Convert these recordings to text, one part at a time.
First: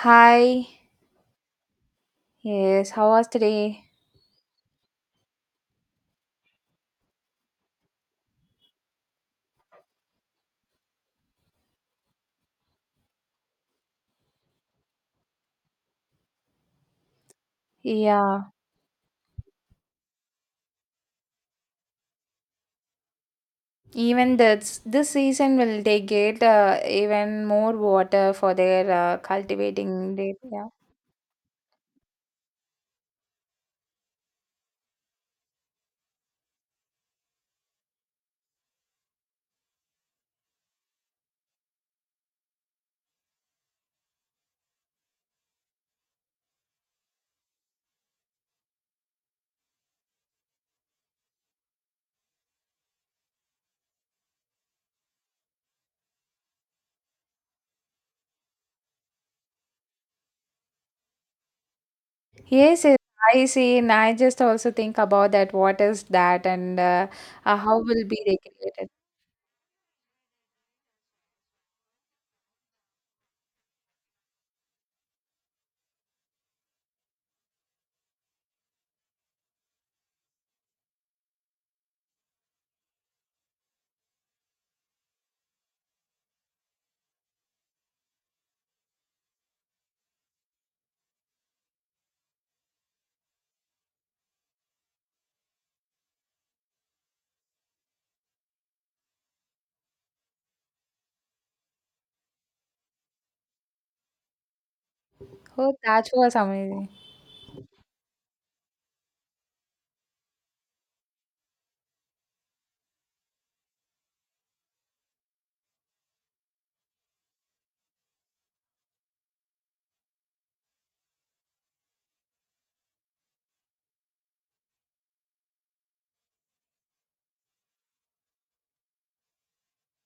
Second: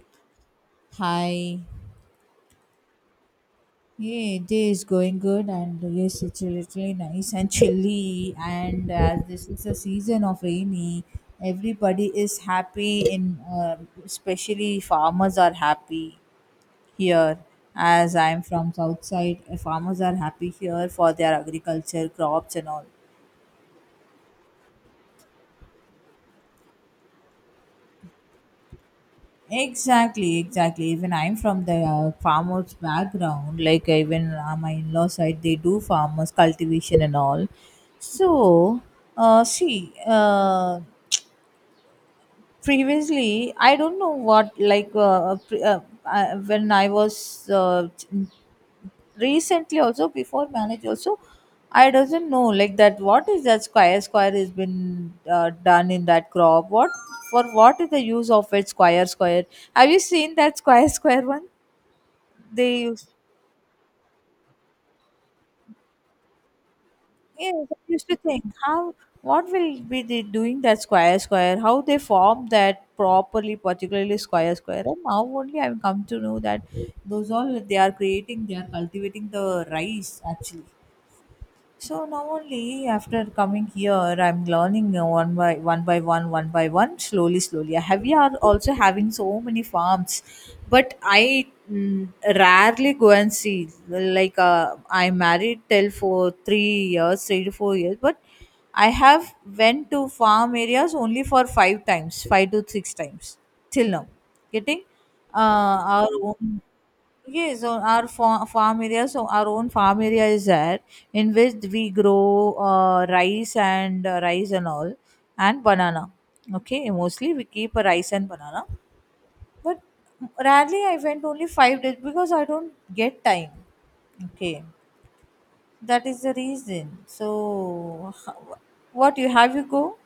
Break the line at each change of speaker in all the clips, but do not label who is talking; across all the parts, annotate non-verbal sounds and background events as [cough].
Hi.
Hi.
Yes, how was today?
Yeah, day is going good, and yes, it's literally nice and chilly. And as this is a season of rainy, everybody is happy. In Especially farmers are happy here. As I'm
Yeah,
from south side, farmers are happy here for their agriculture crops and all.
even this season will they get even more water for their cultivating their,
Exactly,
yeah.
exactly. Even I'm from the farmers background. Like even my in-law side, they do farmers cultivation and all. So, see, previously I don't know what like, when I was recently also before marriage also I doesn't know like that what is that square square has been done in that crop what for, what is the use of it? Square square, have you seen that square [laughs] square one they
Yes, yes,
used?
I see, and I just also think about that what is that and
Yeah,
how
I
will
used to
be
think
regulated.
how what will be they doing that square square, how they form that properly, particularly square square, and now only I've come to know that those all they are creating, they are cultivating the rice actually. So now only after coming here, I'm learning one by one by one, slowly, slowly. I have we are also having so many farms, but I rarely go and see. Like, I married till for 3 years, 3 to 4 years, but I have went to farm areas only for five times, five to six times till now. Getting
Oh,
uh, our
that was
own.
amazing.
Yes, so our farm area, so our own farm area is there in which we grow rice and rice and all and banana. Okay, mostly we keep a rice and banana, but rarely I went only 5 days because I don't get time. Okay, that is the reason. So, what you have, you go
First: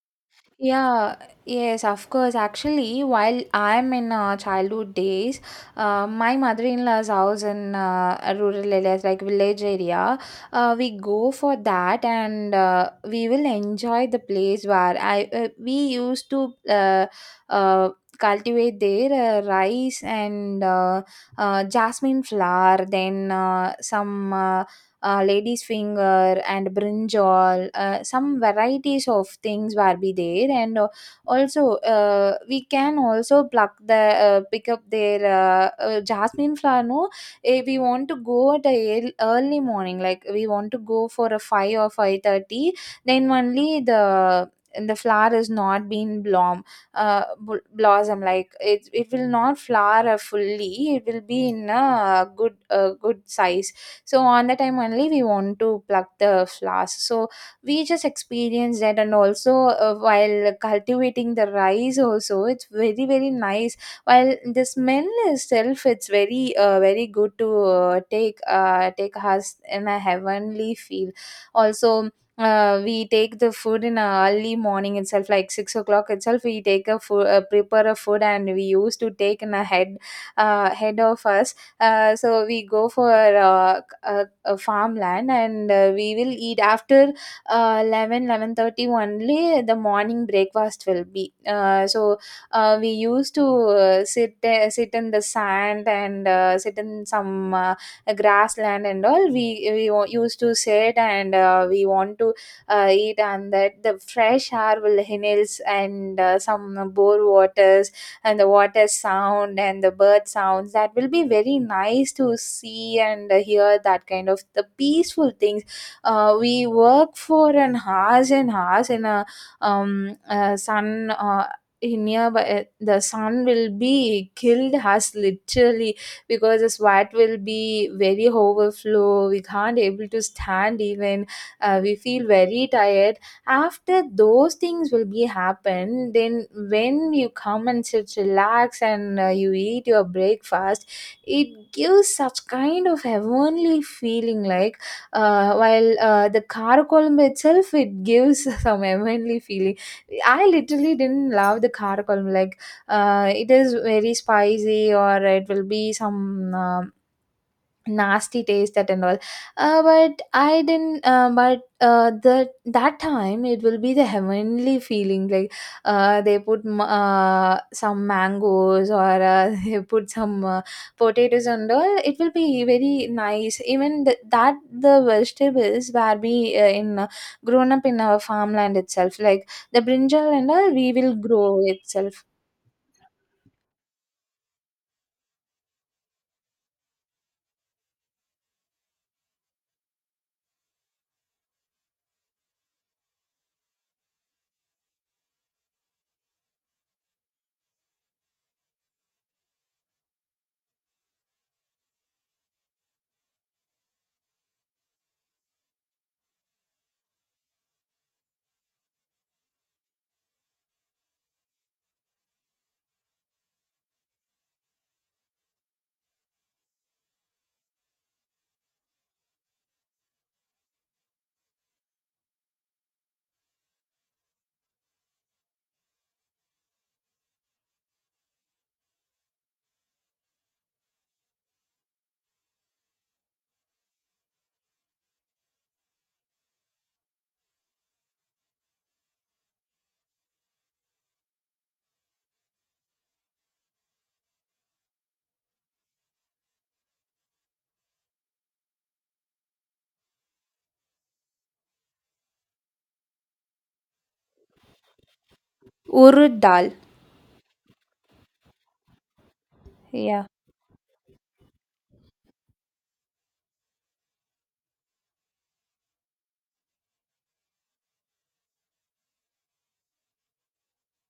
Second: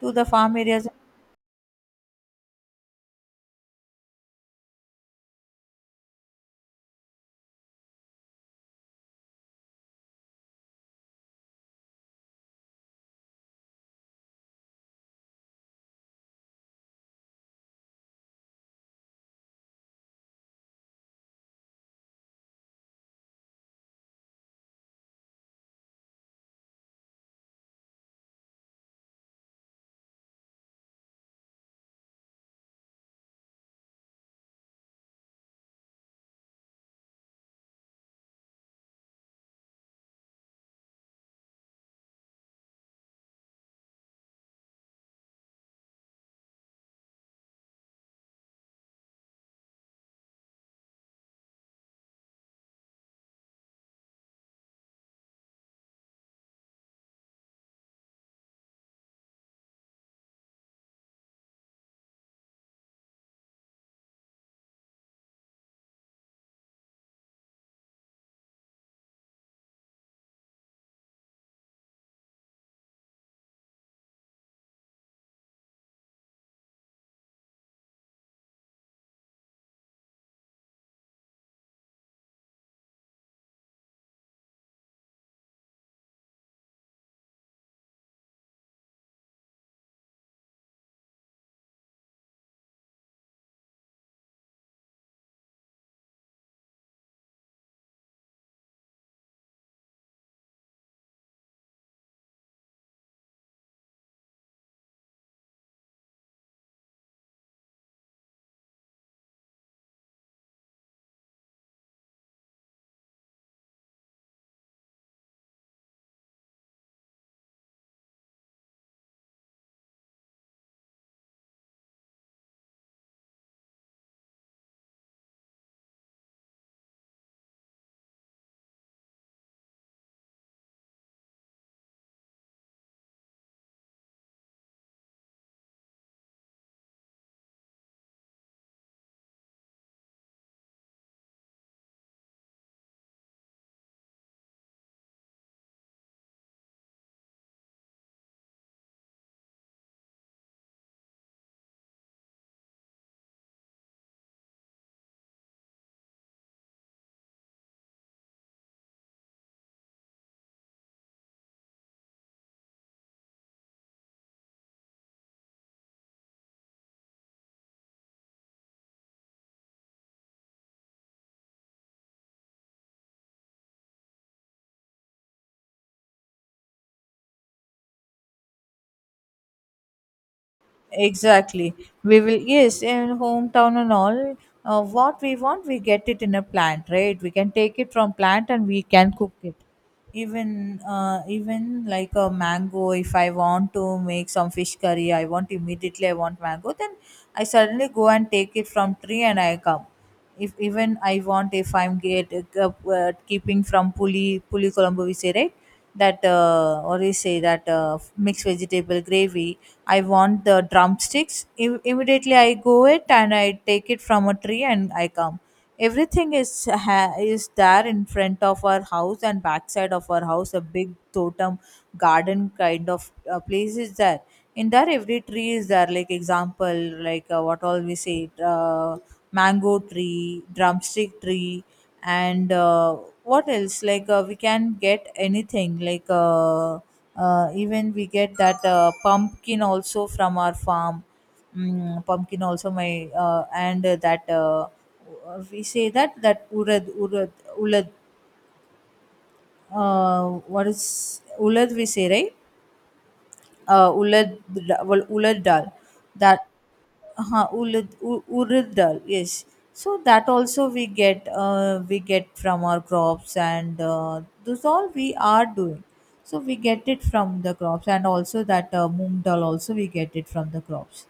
to the farm areas?
Yeah, yes, of course. Actually, while I'm in childhood days, my mother-in-law's house in a rural areas like village area, we go for that and we will enjoy the place where I we used to uh, cultivate their rice and jasmine flower, then some. Lady's finger and brinjal, some varieties of things will be there, and also we can also pluck the pick up their jasmine flower, no? We want to go at a early morning, like we want to go for a 5 or 5:30, then only the flower is not been bloom, blossom. Like it will not flower fully, it will be in a good size, so on the time only we want to pluck the flowers. So we just experience that, and also while cultivating the rice also it's very very nice, while the smell itself it's very very good to take us in a heavenly feel. Also we take the food in a early morning itself, like 6 o'clock itself we take a food, prepare a food, and we used to take in a head of us. So we go for farmland, and we will eat after 11, 11:30 only, the morning breakfast will be so. We used to sit in the sand, and sit in some grassland and all. We used to sit and we want to eat, and that the fresh air will inhales, and some bore water, and the water sound and the bird sounds, that will be very nice to see and hear, that kind of the peaceful things. We work for an hours and hours in a sun, in nearby, the sun will be killed us literally, because the sweat will be very overflow, we can't able to stand even. We feel very tired. After those things will be happen, then when you come and sit relax, and you eat your breakfast, it gives such kind of heavenly feeling, like while the karakolam itself it gives [laughs] some heavenly feeling. I literally didn't love the karakolam, like it is very spicy, or it will be some nasty taste that and all. But I didn't, but the that time it will be the heavenly feeling, like they put some mangoes, or [laughs] they put some potatoes and all, it will be very nice. Even that the vegetables were be in grown up in our farmland itself, like the brinjal and all we will grow
Exactly, we
itself.
will, yes, in hometown and all. What we want, we get it in a plant, right? We can take it from plant and we can cook it. Even like a mango, if I want to make some fish curry, I want immediately, I want mango, then I suddenly go and take it from tree and I come. If even I want, if I'm get, uh, keeping from puli, puli colombo we say, right? That, or we say that mixed vegetable gravy, I want the drumsticks. Immediately I go it and I take it from a tree and I come. Everything is is there in front of our house, and backside of our house a big totem garden kind of place is there. In there every tree is there, like example, like what all we say, mango tree, drumstick tree, and what else, like we can get anything, like, even we get that pumpkin also from our farm. Pumpkin also my and that we say that that urad urad ulad, uh, what is ulad we say, right? Ulad, well, ulad dal.
Urud
That
dal.
urad dal, yes. So
Yeah,
that also we get, we get from our crops, and those all we are doing. So we get it from the crops, and also that moong dal also we get it from the crops.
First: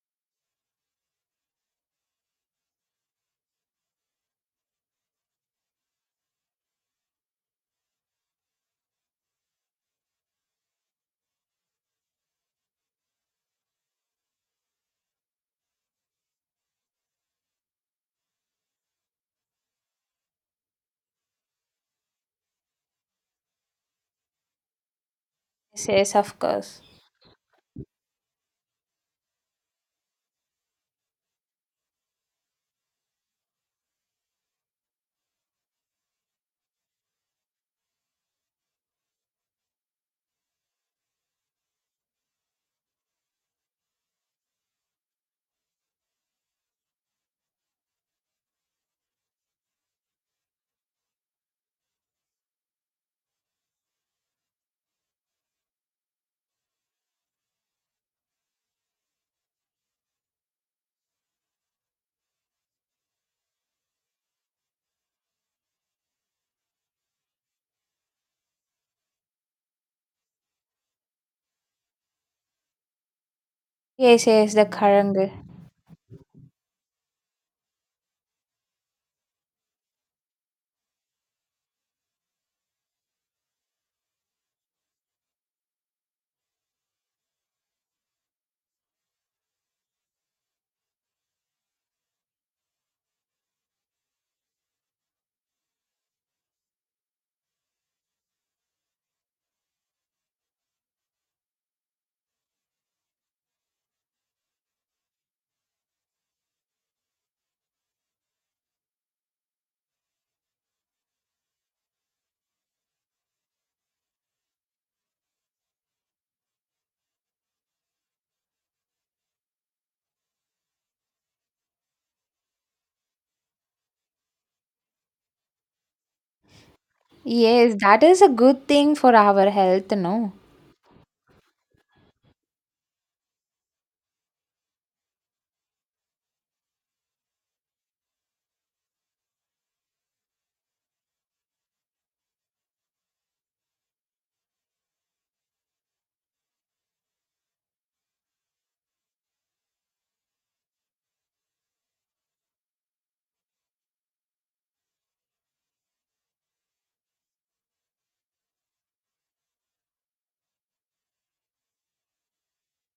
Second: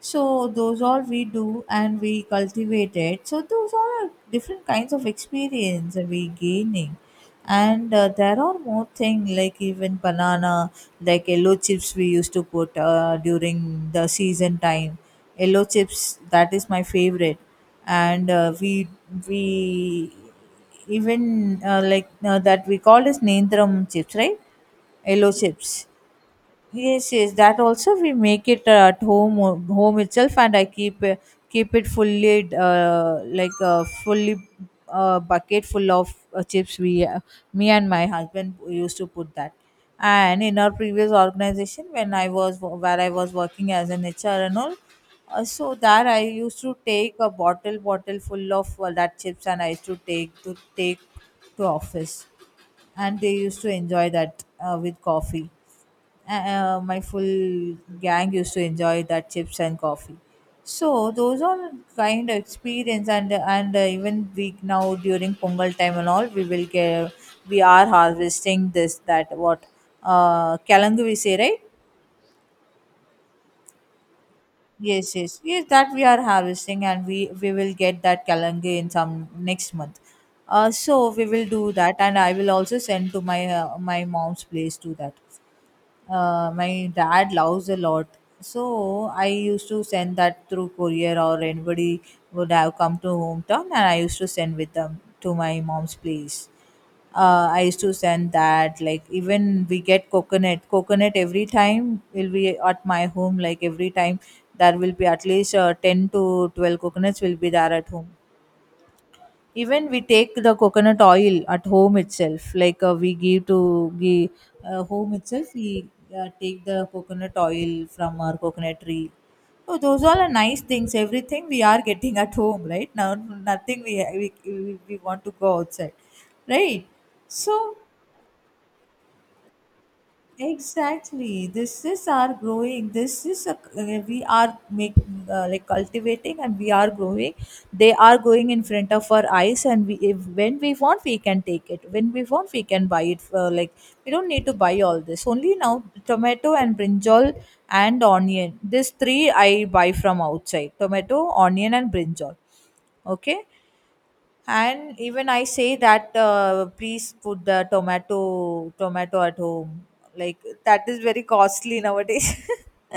So those all we do and we cultivate it. So those all are different kinds of experience that we gaining. And there are more things, like even banana, like yellow chips we used to put during the season time. Yellow chips, that is my favorite. And we even, that we call as Nendram chips, right? Yellow chips.
yes, yes, of course.
Yes, yes, that also we make it at home home itself, and I keep keep it fully like a fully bucket full of chips. We me and my husband used to put that. And in our previous organization, when I was where I was working as an HR and all, so that I used to take a bottle full of that chips, and I used to take to office, and they used to enjoy that with coffee. My full gang used to enjoy that chips and coffee. So those are kind of experience, and even we now during pongal time and all we will get, we are harvesting this, that what kalangu we say, right?
Yes, yes, the
Yes,
karangal.
yes, yes, that we are harvesting, and we will get that kalangi in some next month. So we will do that, and I will also send to my my mom's place to that. My dad loves a lot, so I used to send that through courier, or anybody would have come to hometown and I used to send with them to my mom's place. I used to send that. Like even we get coconut, coconut every time will be at my home, like every time there will be at least 10 to 12 coconuts will be there at home. Even we take the coconut oil at home itself, like we give home itself we take the coconut oil from our coconut tree. So those all are nice things, everything we are getting at home right now, nothing we we want to go outside, right? So
Yes, that is a good thing for our health, no?
Exactly. This is our growing. This is, we are make, like cultivating, and we are growing. They are going in front of our eyes, and we if, when we want we can take it, when we want we can buy it. For, like, we don't need to buy all this. Only now tomato and brinjal and onion. These three I buy from outside. Tomato, onion, and brinjal. Okay, and even I say that please put the tomato at home, like that is very costly nowadays.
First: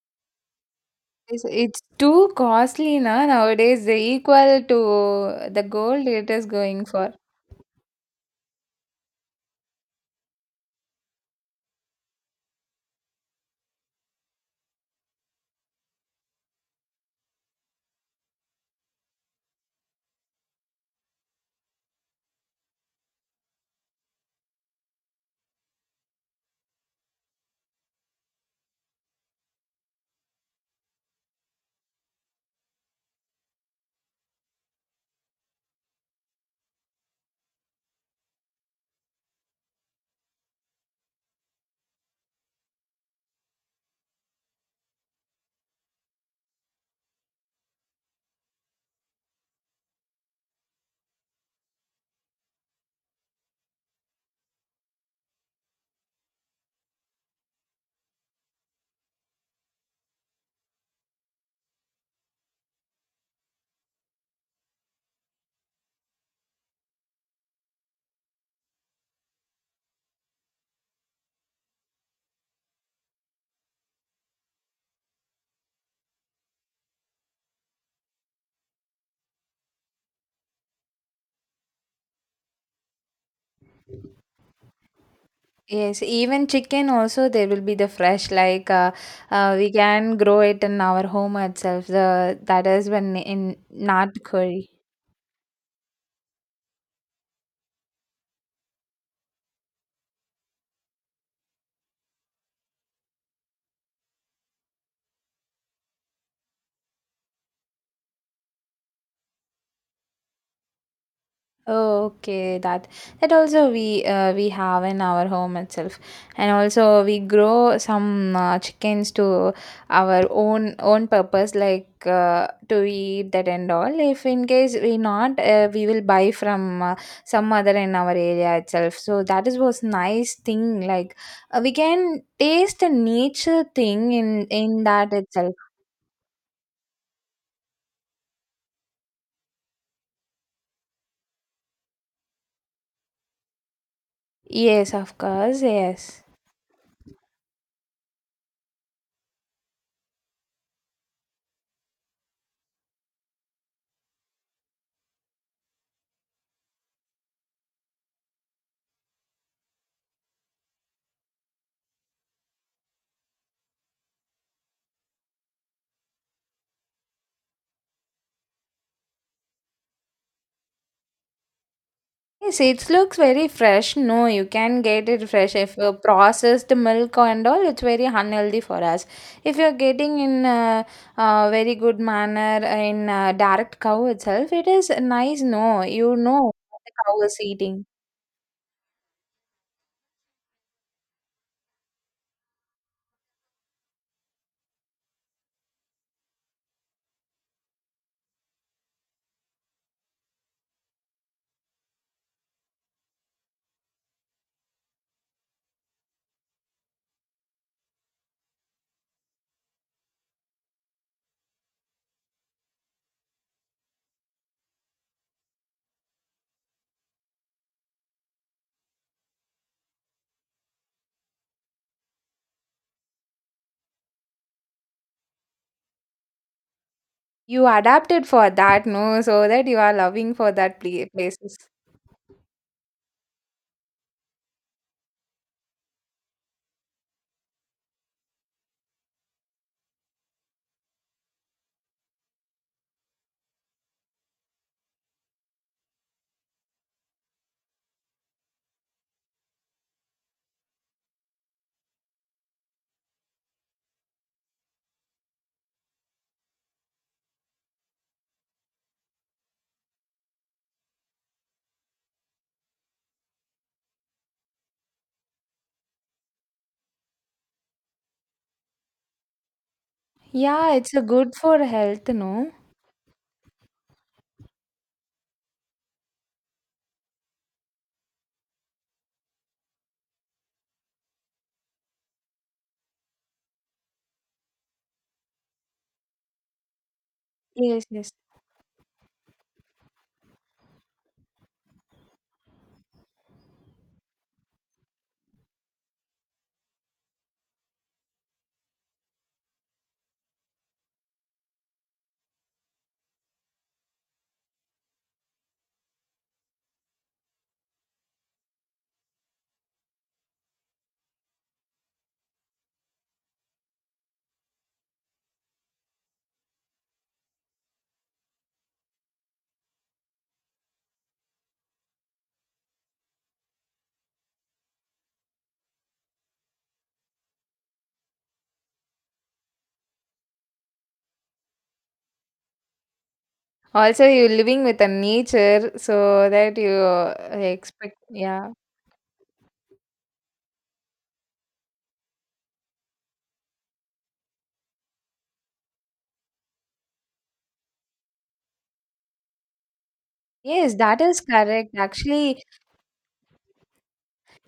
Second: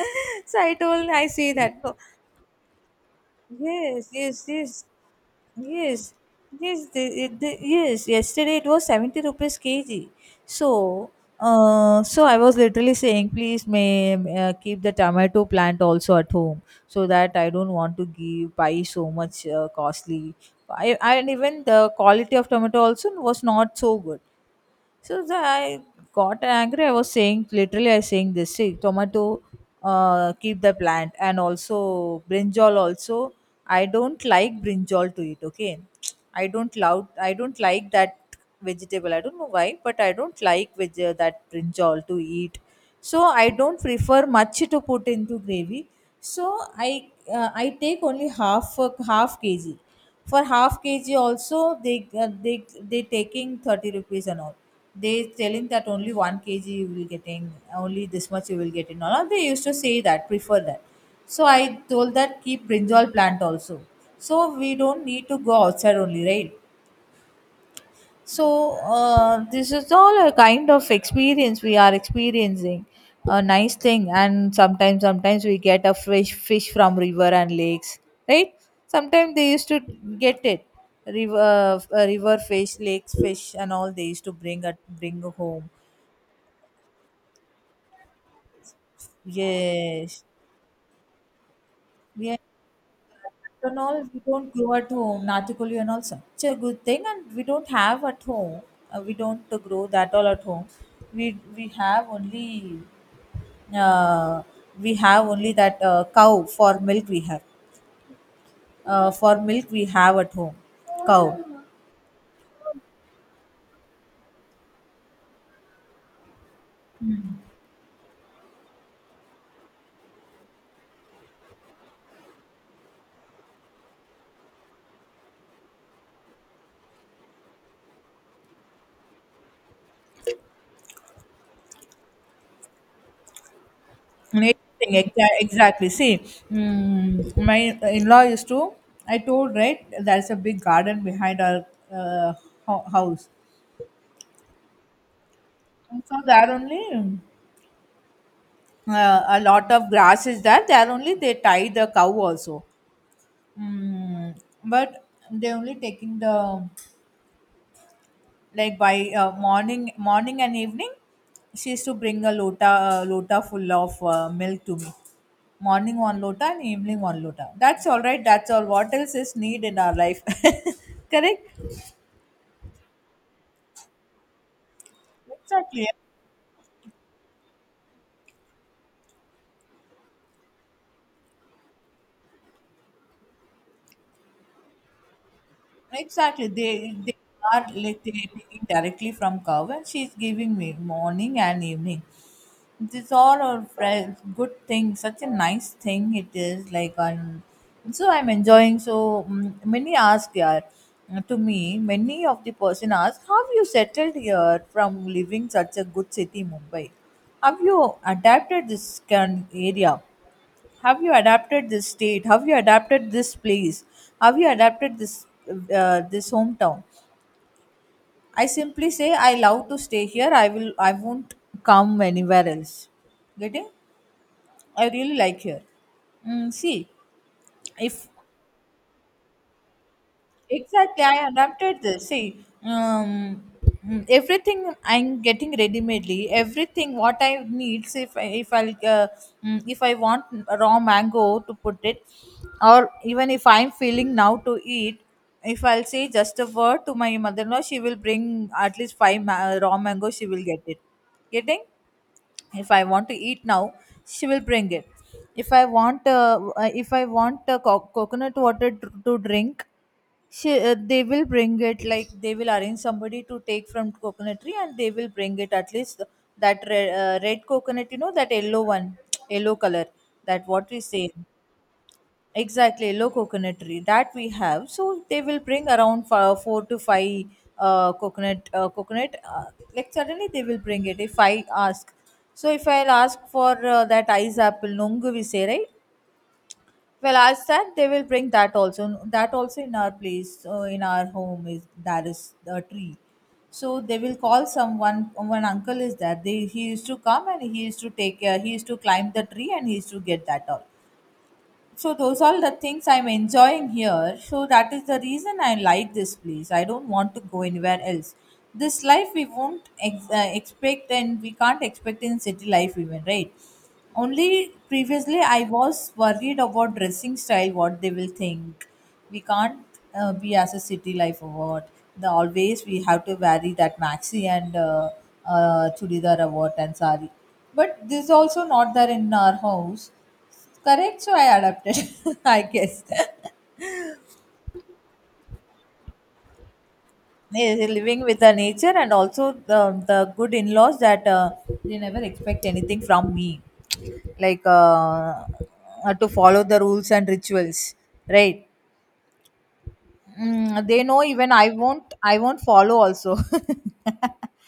[laughs] So I told, I
It's,
say
it's
that, no.
too costly na nowadays. The
Yes, yes,
equal
yes,
to the gold
yes,
it is
yes,
going for.
yes. Yesterday it was 70 rupees kg. So, so I was literally saying, please, may keep the tomato plant also at home, so that I don't want to give buy so much costly. I, and even the quality of tomato also was not so good. So, I got angry. I was saying literally, I was saying this: see, tomato, keep the plant, and also brinjal. Also, I don't like brinjal to eat. Okay, [tsk] I don't love, I don't like that vegetable. I don't know why, but I don't like that brinjal to eat. So I don't prefer much to put into gravy. So I I take only half kg. For half kg also they uh, they taking 30 rupees and all, they telling that only 1 kg you will getting, only this much you will get in all, they used to say that prefer that. So I told that keep brinjal plant also, so we don't need to go outside only, right? So, this is all a kind of experience we are experiencing. A nice thing, and sometimes, sometimes we get a fresh fish from river and lakes, right? Sometimes they used to get it, river, river fish, lakes fish, and all they used to bring home.
Yes, even chicken also there will be the fresh, like we can
Yes,
grow it in our home itself. The
yes.
that is when in
Ronald, we
not
don't
curry.
grow at home. Natikolian also such a good thing, and we don't have at home. We don't grow that all at home. We have only uh, we have only that cow for milk. We have for milk we have at home cow.
Oh, okay, that also we have in our home itself, and also we grow some chickens to our own own purpose, like to eat that and all. If in case we not, we will buy from some other in our area itself. So that is was nice thing. Like we can taste a nature thing in
Amazing thing,
that itself.
exactly. See, my in-law used to, I told right, there's a big garden behind our uh, house.
Yes, of course,
And so
yes.
there only, a lot of grass is there. They are only, they tie the cow also, mm, but they only taking the, like by morning, morning and evening, she used to bring a lota full of milk to me. Morning one lota and evening one lota. That's all right, that's all. What else is need in our life? [laughs] Correct.
Yes, it looks very fresh, no, you can get it fresh. If
Exactly.
you processed milk and all, it's very unhealthy for us. If you're getting in a very good manner in direct cow itself, it is nice, no, you
Exactly.
know
They
what the
they
cow is
are
eating.
like they taking directly from cow, and she's giving me morning and evening. These all are friends good thing, such a nice thing it is like. On so I'm enjoying so many ask, yeah, to me, many of the person ask, how you settled here from living such a good city, Mumbai? Have you adapted this can area? Have you adapted this state? Have you adapted this place? Have you adapted this this hometown? I simply say I love to stay here, I will, I won't come anywhere else. Getting? I really like here. See,
You
if
adapted for that, no, so that you are loving for that
Exactly, I
places.
adapted this. See, everything I'm getting ready-madely. Everything what I need, see, if I want raw mango to put it, or even if I'm feeling now to eat, if I'll say just a word to my mother-in-law, she will bring at least raw mango. She will get it. Getting? If I want to eat now, she will bring it. If I want coconut water to drink, they will bring it. Like they will arrange somebody to take from coconut tree and they will bring it, at least that red, red coconut, you know, that yellow one [tsk] yellow color, that what
Yeah,
we
it's a
say.
good for health, no.
Exactly, yellow coconut tree that we have, so they will bring around 4 to 5 coconut coconut like suddenly they will bring it if I ask. So if I'll ask for that ice apple nongu, we say, right? Well, as said,
Yes,
they will
yes.
bring that also. That also in our place, in our home is, that is a tree. So they will call someone. One uncle is there. They He used to come and he used to take. He used to climb the tree and he used to get that all. So those are the things I'm enjoying here, so that is the reason I like this place. I don't want to go anywhere else. This life we won't expect, and we can't expect in city life even, right? Only previously I was worried about dressing style, what they will think. We can't be as a city life or what. The Always we have to vary that maxi and chudidar or what, and sari, but this also not there in our house. Correct, so I adapted, [laughs] I guess. [laughs]
Also, you're living with the nature, so that you
Yeah,
expect,
living with the
yeah.
nature, and also the good in laws that they never expect anything from me, like uh, to follow the rules and rituals, right? Mm,
Yes,
they
that
know
is
even
correct.
I
Actually,
won't follow also.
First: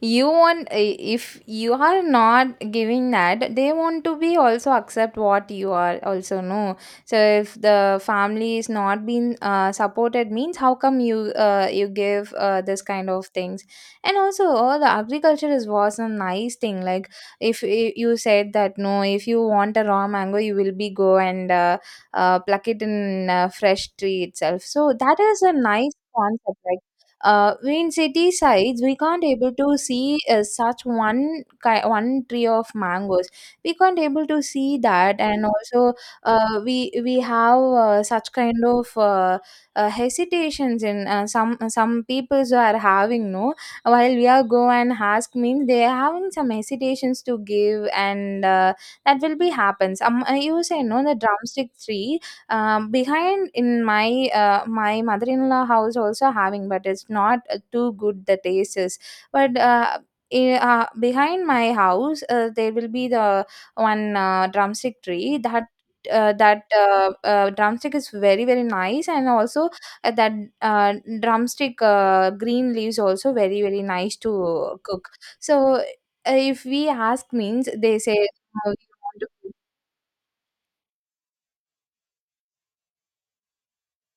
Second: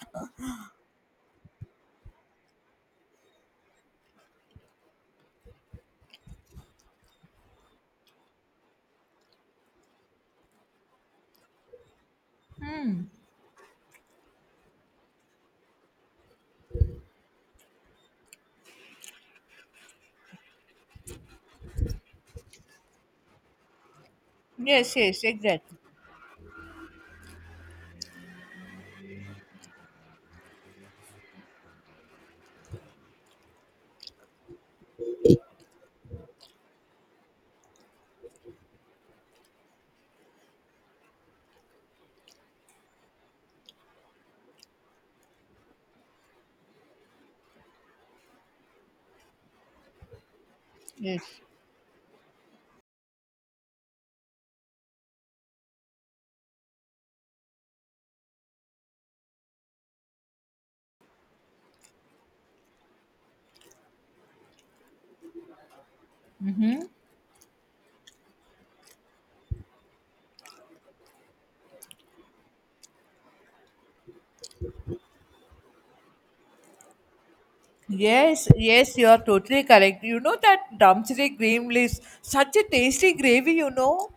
you want if you are not giving that, they want to be also accept what you are also know. So if the family is not being supported, means how come you you give this kind of things? And also, the agriculture is was a nice thing. Like if you said that, no, if you want a raw mango, you will be go and pluck it in fresh tree
[laughs]
itself. So
Yes,
that
yes,
is a
exactly.
nice concept, right? In city sides we can't able to see such one one tree of mangoes, we can't able to see that. And also we have such kind of hesitations in some peoples are having, no, while we are go and ask means they are having some hesitations to give. And that will be happens. You say, no, the
Yes.
drumstick tree behind in my my mother-in-law house also having, but it's not too good the taste is. But behind my house, there will be the one drumstick tree that drumstick is very very nice, and also that uh, drumstick green leaves also very very nice to cook. So if we ask means they say,
Yes,
"Oh, you
yes, you are
want to cook?"
totally correct. You know that Ramchuri green leaves, such a tasty gravy, you know.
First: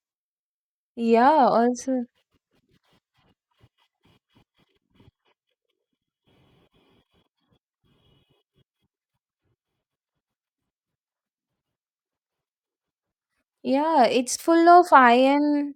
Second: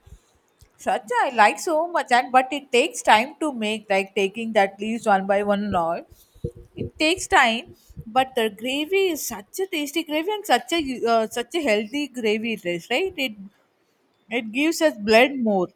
Shraddha, I
Yeah,
like so
also.
much, and but it takes time to make, like taking that leaves one by one and all. It takes time, but the gravy is such a tasty gravy and such a such a healthy gravy it is, right? It
Yeah, it's
it
full
gives
of
us blood more.
iron.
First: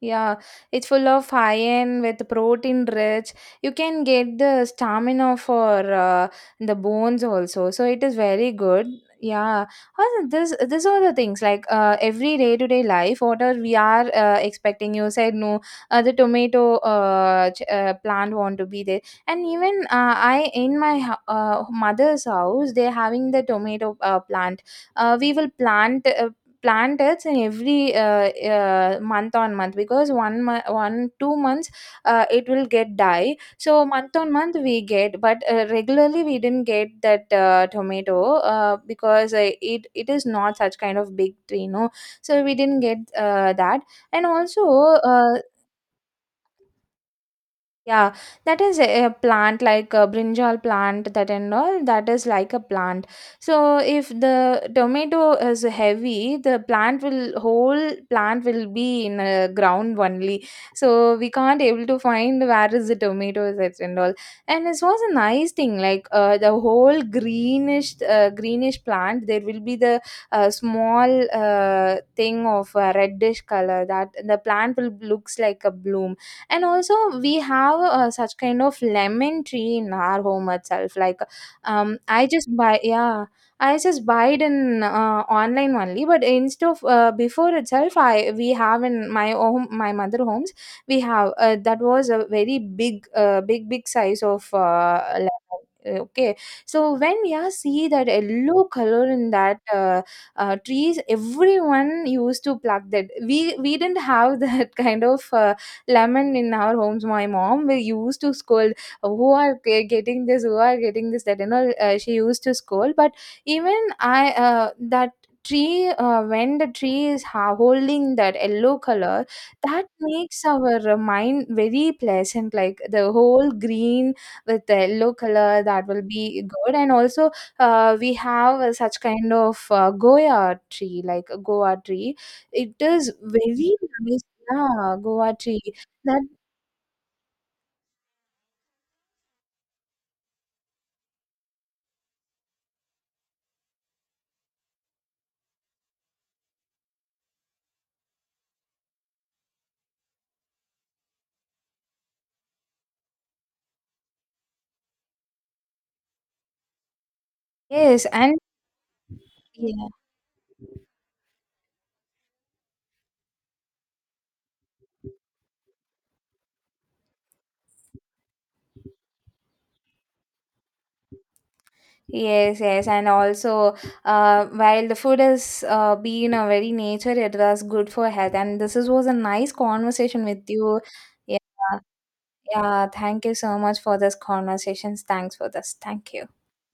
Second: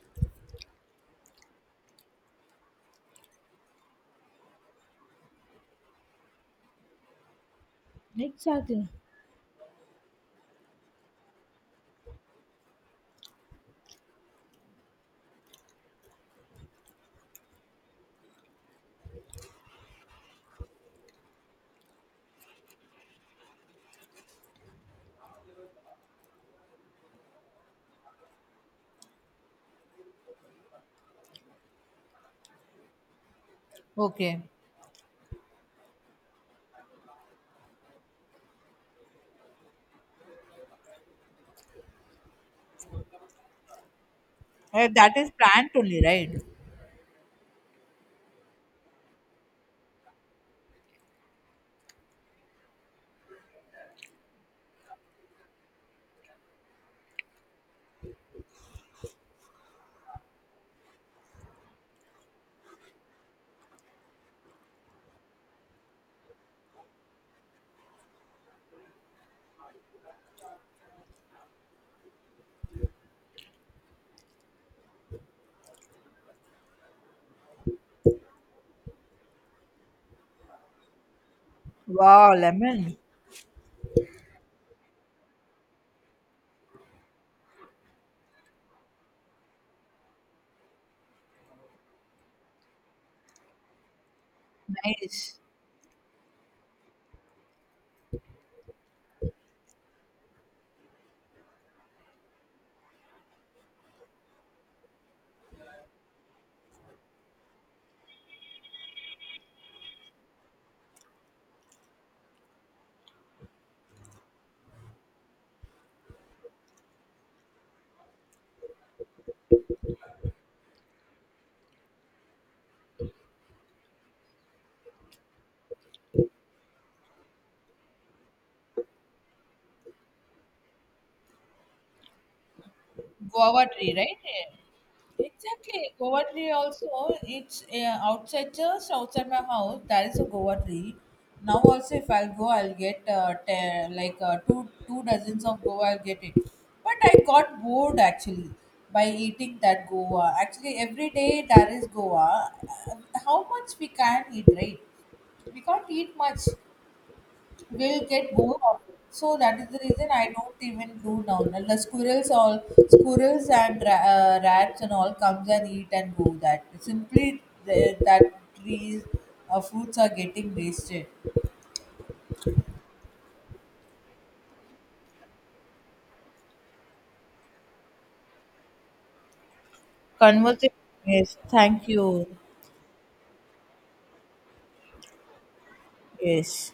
Yeah, it's full of iron with protein rich. You can get the stamina for the bones also. So it is very good.
Exactly.
Yeah, also this are the things, like every day to day life. What are we are expecting? You said, no. The tomato plant want to be there, and even I in my mother's house, they're having the tomato plant. We will planted in every month on month, because 1, 2 months it will get die, so month on
Okay.
month we get, but regularly we didn't get that tomato, because it is not such kind of big tree, no. So we didn't get that. And also,
That is
uh,
plant only, right?
yeah, that is a plant, like a brinjal plant that and all, that is like a plant. So if the tomato is heavy, the plant will whole plant will be in a ground only. So we can't able to find where is the tomato, that and all. And it was a nice thing, like the whole greenish greenish plant, there will be the small thing of reddish color, that the plant will looks like a bloom. And also we have such kind of lemon tree in our home itself. Like um i
Wow,
just buy
lemon,
yeah I just buy it in online only, but instead of before itself, I we have in my home, my mother homes, we have that was a very big big big size of lemon.
nice.
Okay, so when we are see that yellow color in that trees, everyone used to pluck that. We didn't have [laughs] that kind of lemon in our homes. My mom will used to scold, who are getting this, who are getting this, that, she used to scold. But even I, that tree, when the tree is holding that yellow color, that makes our mind very pleasant. Like the whole green with the yellow color, that will be good. And also, we have such kind of goya tree, like a goa tree. It is
Guava
very
tree, right?
nice. Yeah, goa tree.
Exactly,
That,
guava tree also. It's outside, just outside my house. There is a guava tree. Now also, if I'll go, I'll get two dozens of guava. I'll get it. But I got bored actually by eating that guava. Actually, every day there is guava. How much we can eat, right? We can't eat much, will
yes,
get
and
bored of it. So that is the
yeah,
reason I don't even do down. And the squirrels all, squirrels and rats and all comes and eat and go. That simply the, that trees fruits are getting wasted.
yes, yes, and also, while the food is being a very nature, it was good for health, and this is, was a nice conversation with
Conversation.
you.
Yes.
Yeah,
Thank you.
yeah. Thank you so much for this conversations. Thanks for this. Thank you.
Yes.